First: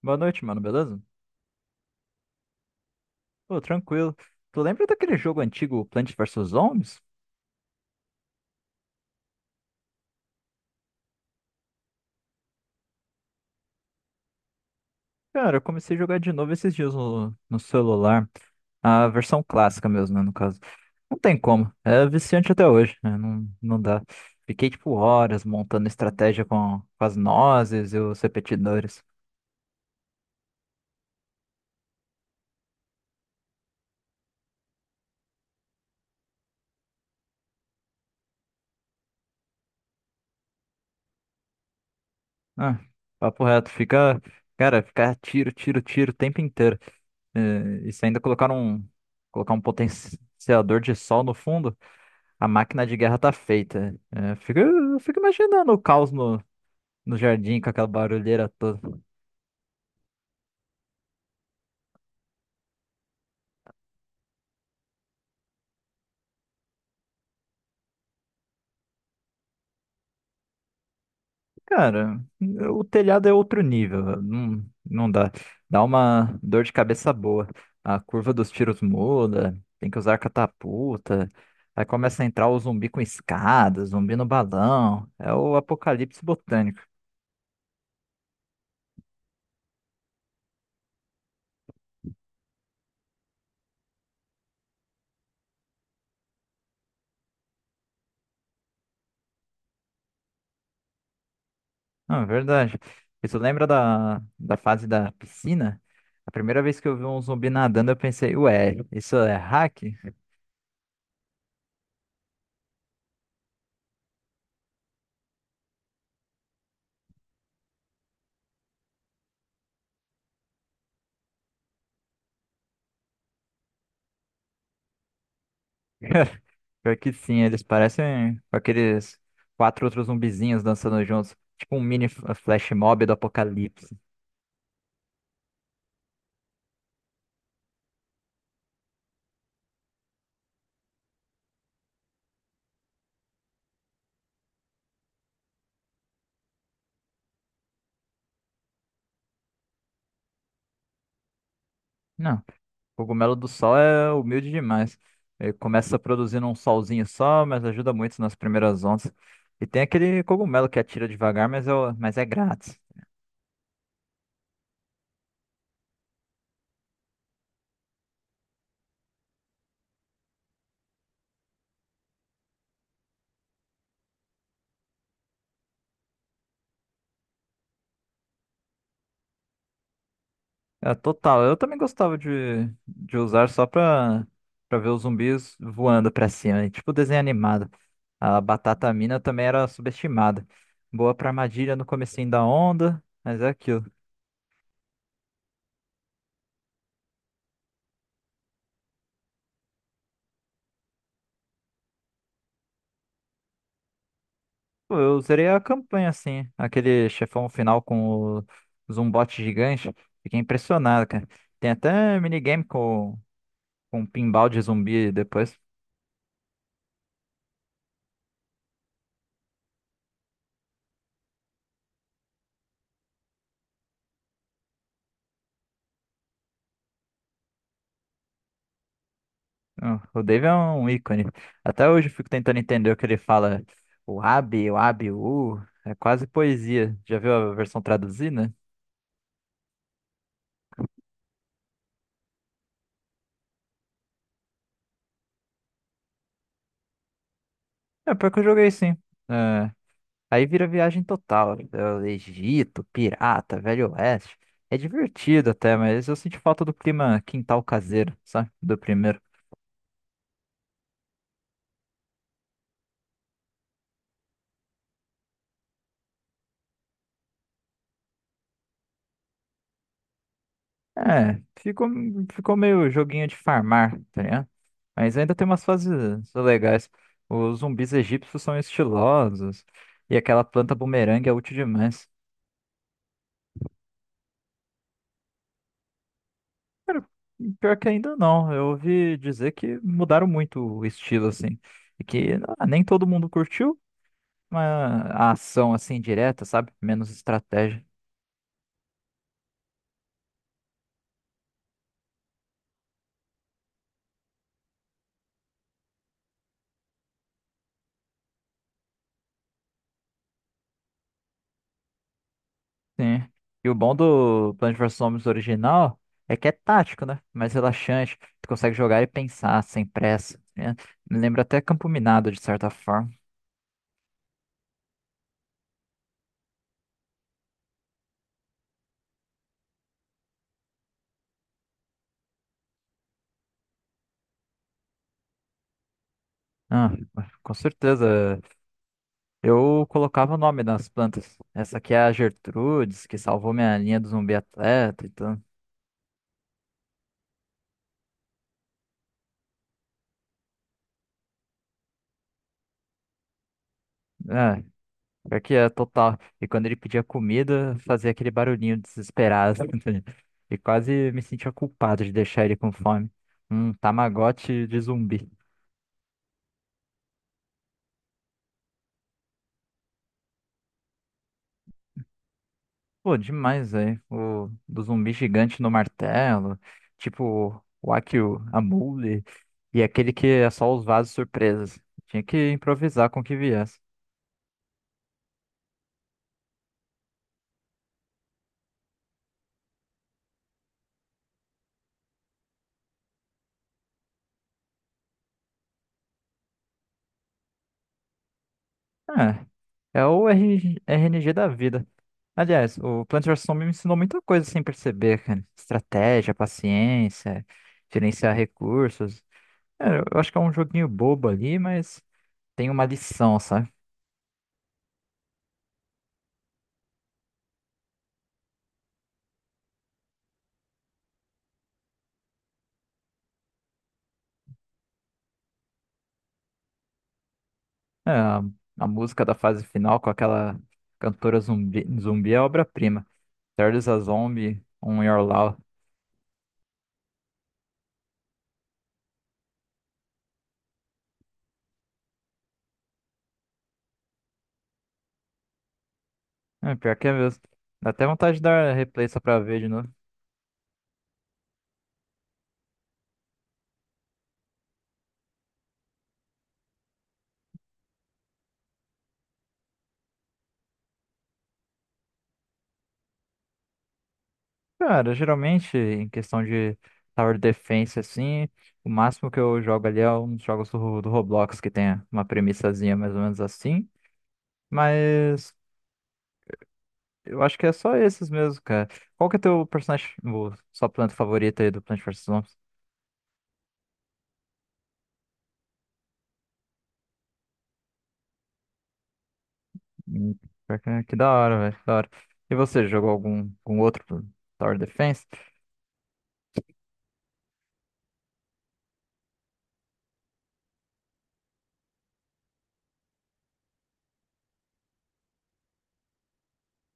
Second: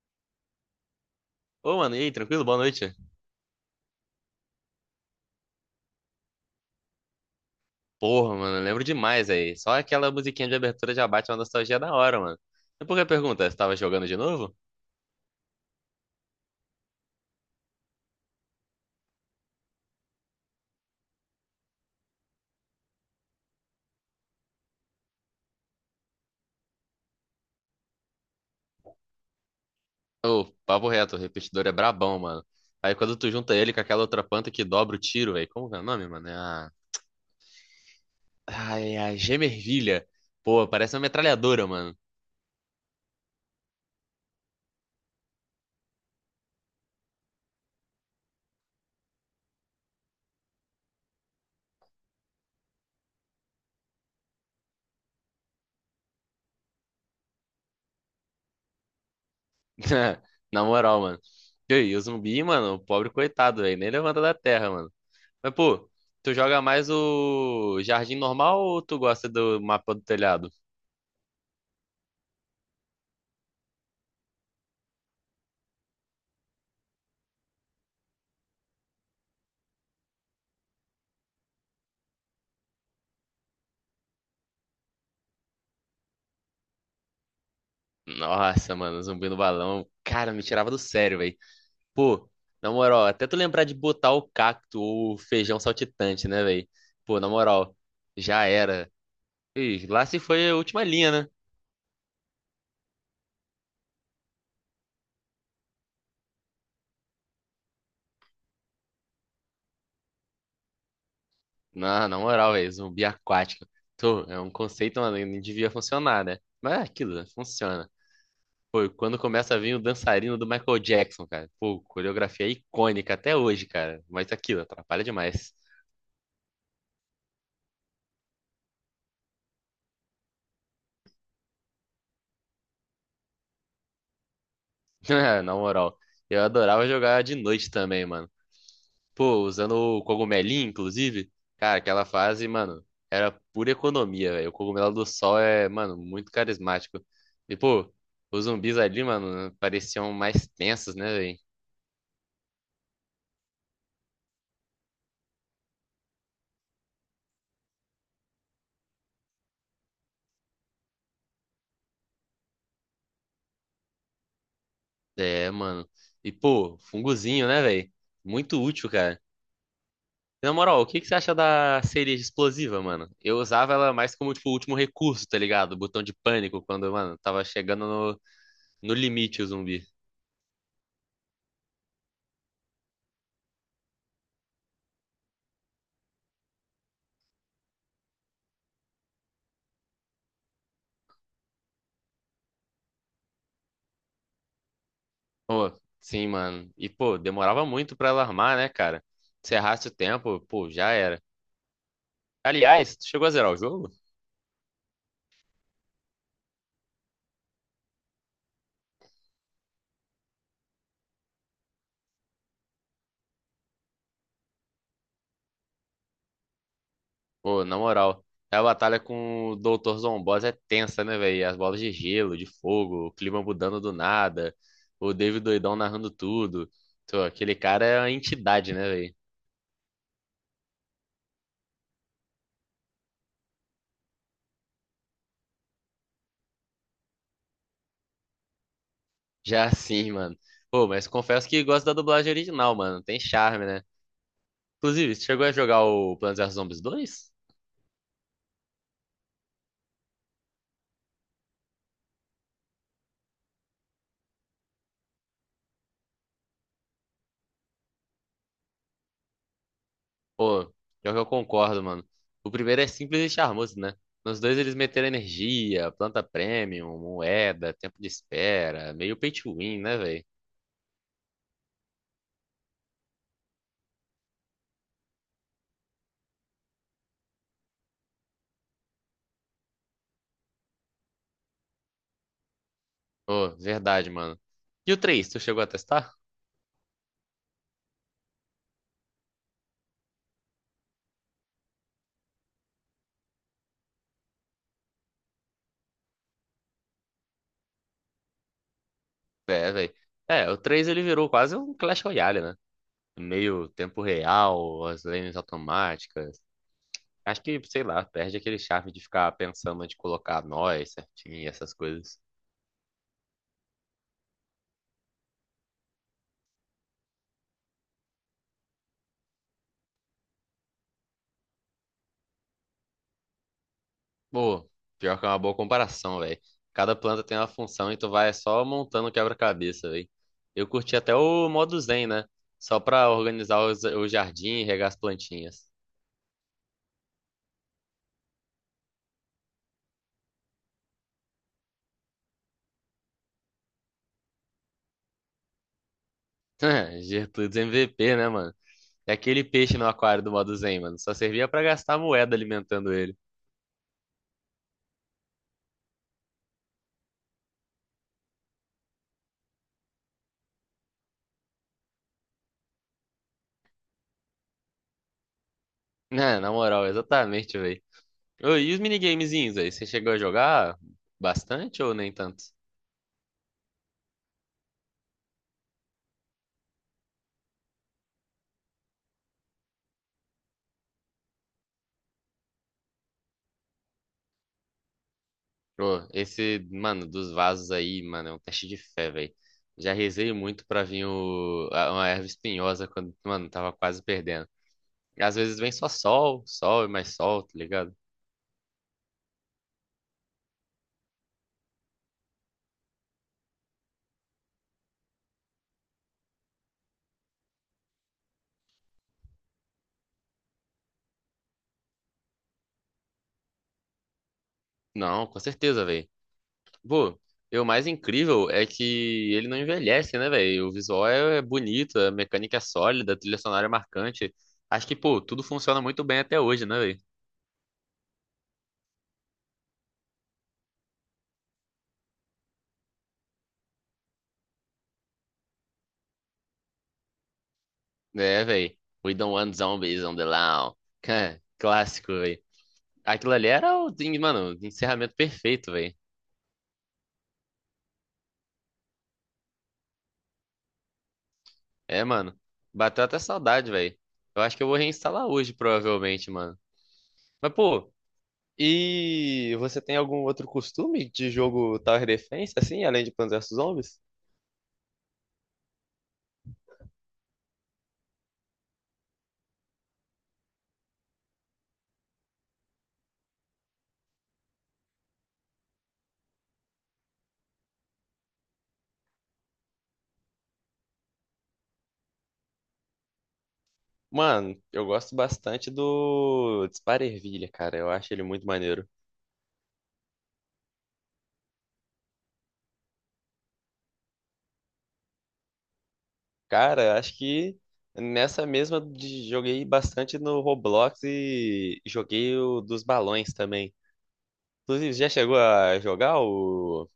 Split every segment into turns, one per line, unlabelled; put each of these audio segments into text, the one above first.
Boa noite, mano, beleza?
Ô, mano, e aí, tranquilo? Boa noite.
Pô, tranquilo. Tu lembra daquele jogo antigo, Plants vs Zombies?
Porra, mano, eu lembro demais aí. Só aquela musiquinha de abertura já bate uma nostalgia da hora, mano. E por que pergunta? Você tava jogando de novo?
Cara, eu comecei a jogar de novo esses dias no celular. A versão clássica mesmo, né, no caso. Não tem como. É viciante até hoje, né? Não, não dá. Fiquei, tipo, horas montando estratégia com as nozes e os repetidores.
Ô, papo reto, o repetidor é brabão, mano. Aí quando tu junta ele com aquela outra planta que dobra o tiro, velho. Como que é o nome, mano? É a. Ai, é a gemervilha. Pô, parece uma metralhadora, mano.
Ah, papo reto. Cara, fica tiro, tiro, tiro o tempo inteiro. É, e se ainda colocar um potenciador de sol no fundo. A máquina de guerra tá feita. É, eu fico imaginando o caos no jardim com aquela barulheira toda.
Na moral, mano. E aí, o zumbi, mano, o pobre coitado, velho. Nem levanta da terra, mano. Mas, pô, tu joga mais o jardim normal ou tu gosta do mapa do telhado?
Cara, o telhado é outro nível. Não, não dá. Dá uma dor de cabeça boa. A curva dos tiros muda, tem que usar catapulta. Aí começa a entrar o zumbi com escada, zumbi no balão. É o apocalipse botânico.
Nossa, mano, zumbi no balão. Cara, me tirava do sério, velho. Pô, na moral, até tu lembrar de botar o cacto ou o feijão saltitante, né, velho? Pô, na moral, já era. Ih, lá se foi a última linha, né?
Não, é verdade. Isso lembra da fase da piscina? A primeira vez que eu vi um zumbi nadando, eu pensei, ué, isso é hack?
Na moral, velho, zumbi aquático. Tô, é um conceito, mano, que não devia funcionar, né? Mas é aquilo, né? Funciona. Pô, e quando começa a vir o dançarino do Michael Jackson, cara. Pô, coreografia icônica até hoje, cara. Mas aquilo, atrapalha demais.
Pior que sim, eles parecem aqueles quatro outros zumbizinhos dançando juntos. Tipo um mini flash mob do apocalipse.
Na moral, eu adorava jogar de noite também, mano. Pô, usando o cogumelinho, inclusive. Cara, aquela fase, mano, era pura economia, velho. O cogumelo do sol é, mano, muito carismático. E, pô, os zumbis ali, mano, pareciam mais tensos, né, velho?
Não, o cogumelo do sol é humilde demais. Ele começa produzindo um solzinho só, mas ajuda muito nas primeiras ondas. E tem aquele cogumelo que atira devagar, mas é grátis.
É, mano. E, pô, fungozinho, né, velho? Muito útil, cara. Na moral, o que que você acha da cereja explosiva, mano? Eu usava ela mais como, tipo, último recurso, tá ligado? Botão de pânico, quando, mano, tava chegando no, no limite o zumbi.
É, total. Eu também gostava de usar só pra ver os zumbis voando pra cima, né? Tipo desenho animado. A batata mina também era subestimada. Boa pra armadilha no comecinho da onda, mas é aquilo.
Pô, sim, mano. E, pô, demorava muito pra ela armar, né, cara? Se errasse o tempo, pô, já era. Aliás, tu chegou a zerar o jogo?
Pô, eu zerei a campanha assim, aquele chefão final com o zumbote gigante. Fiquei impressionado, cara. Tem até minigame com pinball de zumbi depois.
Pô, na moral, a batalha com o Dr. Zomboss é tensa, né, velho? As bolas de gelo, de fogo, o clima mudando do nada, o David doidão narrando tudo. Pô, aquele cara é uma entidade, né, velho?
Não, o Dave é um ícone. Até hoje eu fico tentando entender o que ele fala. O Abi, o Abi, o. U. É quase poesia. Já viu a versão traduzida?
Já assim, mano. Pô, mas confesso que gosto da dublagem original, mano. Tem charme, né? Inclusive, você chegou a jogar o Plants vs Zombies dois?
É, pior que eu joguei sim. É, aí vira viagem total. É, Egito, pirata, Velho Oeste. É divertido até, mas eu senti falta do clima quintal caseiro, sabe? Do primeiro.
Pô, pior que eu concordo, mano. O primeiro é simples e charmoso, né? Nos dois eles meteram energia, planta premium, moeda, tempo de espera, meio pay to win, né, velho?
É, ficou meio joguinho de farmar, tá ligado? Mas ainda tem umas fases legais. Os zumbis egípcios são estilosos e aquela planta bumerangue é útil demais.
Pô, verdade, mano. E o 3 tu chegou a testar?
E pior que ainda não, eu ouvi dizer que mudaram muito o estilo, assim. E que nem todo mundo curtiu, mas a ação, assim, direta, sabe? Menos estratégia.
É, velho. É, o 3 ele virou quase um Clash Royale, né? Meio tempo real, as lanes automáticas. Acho que, sei lá, perde aquele charme de ficar pensando de colocar nós certinho e essas coisas.
Sim. E o bom do Plants vs Zombies original é que é tático, né? Mais relaxante. Tu consegue jogar e pensar sem pressa, né? Me lembra até Campo Minado, de certa forma.
Pô, pior que é uma boa comparação, velho. Cada planta tem uma função e tu vai só montando o quebra-cabeça, velho. Eu curti até o modo Zen, né? Só pra organizar o jardim e regar as plantinhas.
Ah, com certeza. Eu colocava o nome nas plantas. Essa aqui é a Gertrudes, que salvou minha linha do zumbi atleta. Então,
Gertrudes MVP, né, mano? É aquele peixe no aquário do modo Zen, mano. Só servia pra gastar moeda alimentando ele.
É, pior que é total. E quando ele pedia comida, fazia aquele barulhinho desesperado. E quase me sentia culpado de deixar ele com fome. Um Tamagotchi de zumbi.
Né, na moral, exatamente, velho. E os minigamezinhos aí? Você chegou a jogar bastante ou nem tanto?
Pô, demais, velho. O do zumbi gigante no martelo, tipo o Akio, a Mule, e aquele que é só os vasos surpresas. Tinha que improvisar com o que viesse.
Pô, esse, mano, dos vasos aí, mano, é um teste de fé, velho. Já rezei muito pra vir uma erva espinhosa quando, mano, tava quase perdendo. E às vezes vem só sol, sol e mais sol, tá ligado?
Ah, é o RG RNG da vida. Aliás, o Plant vs. Zombie me ensinou muita coisa sem perceber, cara. Estratégia, paciência, gerenciar recursos. É, eu acho que é um joguinho bobo ali, mas tem uma lição, sabe?
Não, com certeza, velho. Pô, e o mais incrível é que ele não envelhece, né, velho? O visual é bonito, a mecânica é sólida, a trilha sonora é marcante. Acho que, pô, tudo funciona muito bem até hoje, né, velho?
É, a música da fase final com aquela cantora zumbi é obra-prima. Charles a Zombie, On Your Law.
É, velho. We don't want zombies on the lawn. Clássico, velho. Aquilo ali era o, mano, o encerramento perfeito, velho.
É, pior que é mesmo. Dá até vontade de dar replay só pra ver de novo.
É, mano. Bateu até saudade, velho. Eu acho que eu vou reinstalar hoje, provavelmente, mano. Mas, pô, e você tem algum outro costume de jogo Tower Defense, assim, além de Plants vs Zombies?
Cara, geralmente, em questão de Tower Defense, assim, o máximo que eu jogo ali é uns jogos do Roblox, que tem uma premissazinha mais ou menos assim. Mas eu acho que é só esses mesmo, cara. Qual que é teu personagem, sua planta favorita aí do Plant vs. Zombies?
Mano, eu gosto bastante do Dispara Ervilha, cara. Eu acho ele muito maneiro.
Hum, pior que é, que da hora, velho, que da hora. E você, jogou algum outro Tower Defense?
Cara, eu acho que nessa mesma joguei bastante no Roblox e joguei o dos balões também. Inclusive, já chegou a jogar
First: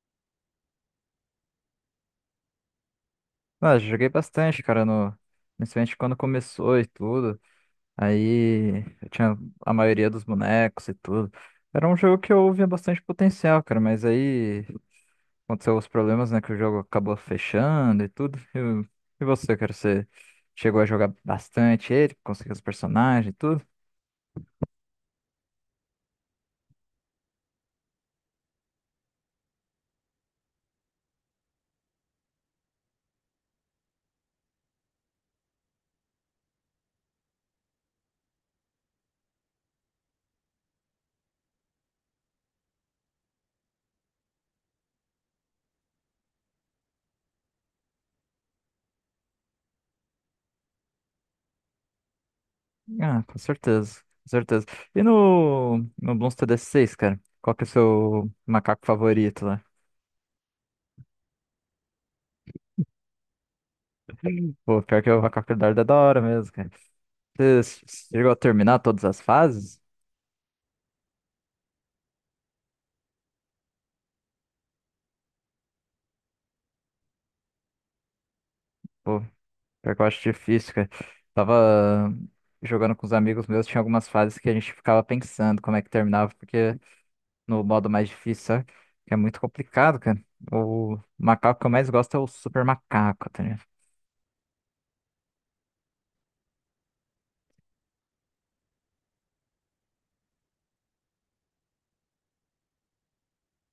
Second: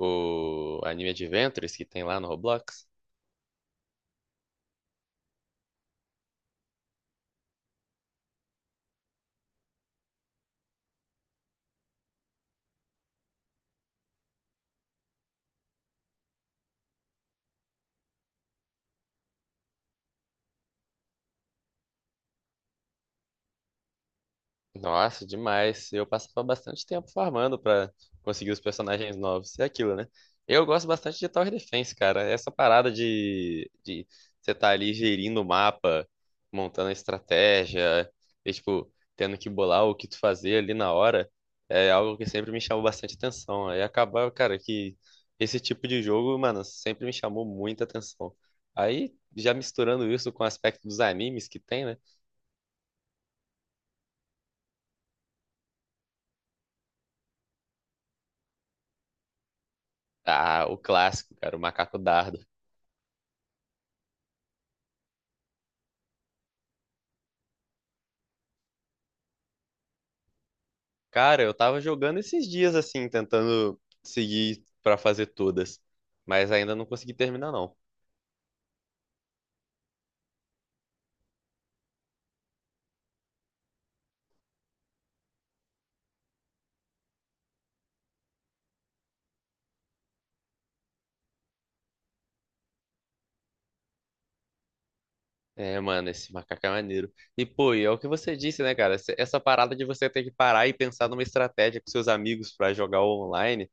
o anime Adventures que tem lá no Roblox.
Ah, eu joguei bastante, cara, no, principalmente quando começou e tudo. Aí eu tinha a maioria dos bonecos e tudo. Era um jogo que eu via bastante potencial, cara, mas aí aconteceu os problemas, né, que o jogo acabou fechando e tudo. E, cara, você chegou a jogar bastante ele, conseguiu os personagens e tudo?
Nossa, demais. Eu passava bastante tempo farmando pra conseguir os personagens novos. É aquilo, né? Eu gosto bastante de Tower Defense, cara. Essa parada de você tá ali gerindo o mapa, montando a estratégia, e, tipo, tendo que bolar o que tu fazer ali na hora, é algo que sempre me chamou bastante atenção. Aí acabava, cara, que esse tipo de jogo, mano, sempre me chamou muita atenção. Aí, já misturando isso com o aspecto dos animes que tem, né?
Ah, com certeza, com certeza. E no, Bloons TD seis, cara? Qual que é o seu macaco favorito lá?
Ah, o clássico, cara, o macaco dardo.
Pô, pior que o macaco dardo é da hora mesmo, cara. Você chegou a terminar todas as fases?
Cara, eu tava jogando esses dias assim, tentando seguir pra fazer todas, mas ainda não consegui terminar não.
Pô, pior que eu acho difícil, cara. Tava jogando com os amigos meus, tinha algumas fases que a gente ficava pensando como é que terminava, porque no modo mais difícil, sabe? Que é muito complicado, cara. O macaco que eu mais gosto é o super macaco, tá ligado?
É, mano, esse macaco é maneiro. E pô, e é o que você disse, né, cara? Essa parada de você ter que parar e pensar numa estratégia com seus amigos pra jogar online,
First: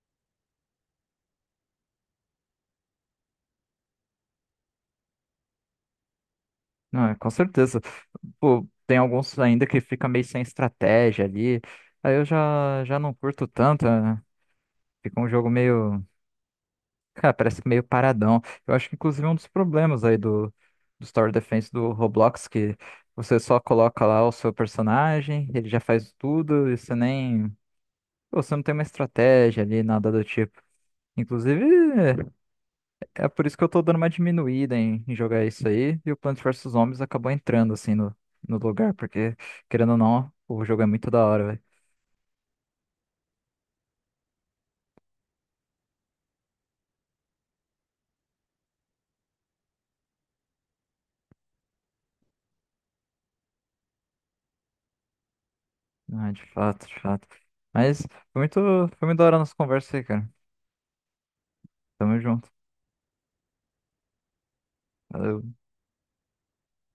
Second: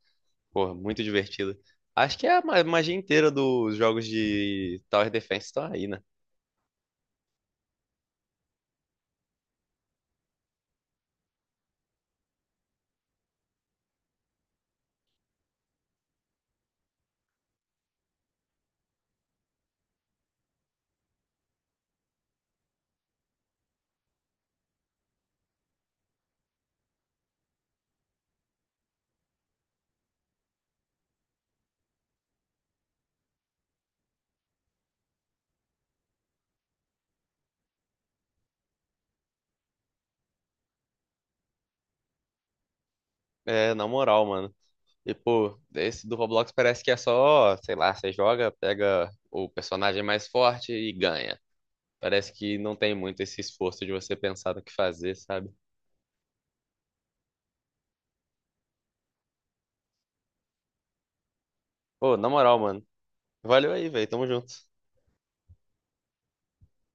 pô, muito divertido. Acho que é a magia inteira dos jogos de Tower Defense estão aí, né?
Não, é, com certeza. Pô, tem alguns ainda que fica meio sem estratégia ali. Aí eu já não curto tanto, né? Fica um jogo meio. Cara, parece que meio paradão. Eu acho que, inclusive, é um dos problemas aí do Tower Defense do Roblox, que você só coloca lá o seu personagem, ele já faz tudo, e você nem. Pô, você não tem uma estratégia ali, nada do tipo. Inclusive, é por isso que eu tô dando uma diminuída em jogar isso aí, e o Plants vs Zombies acabou entrando assim no, lugar, porque, querendo ou não, o jogo é muito da hora, velho.
É, na moral, mano. E pô, esse do Roblox parece que é só, sei lá, você joga, pega o personagem mais forte e ganha. Parece que não tem muito esse esforço de você pensar no que fazer, sabe?
Ah, de fato, de fato. Mas foi muito, foi muito da hora a nossa conversa aí, cara.
Pô,
Tamo
na
junto.
moral, mano. Valeu aí, velho. Tamo junto.
Valeu.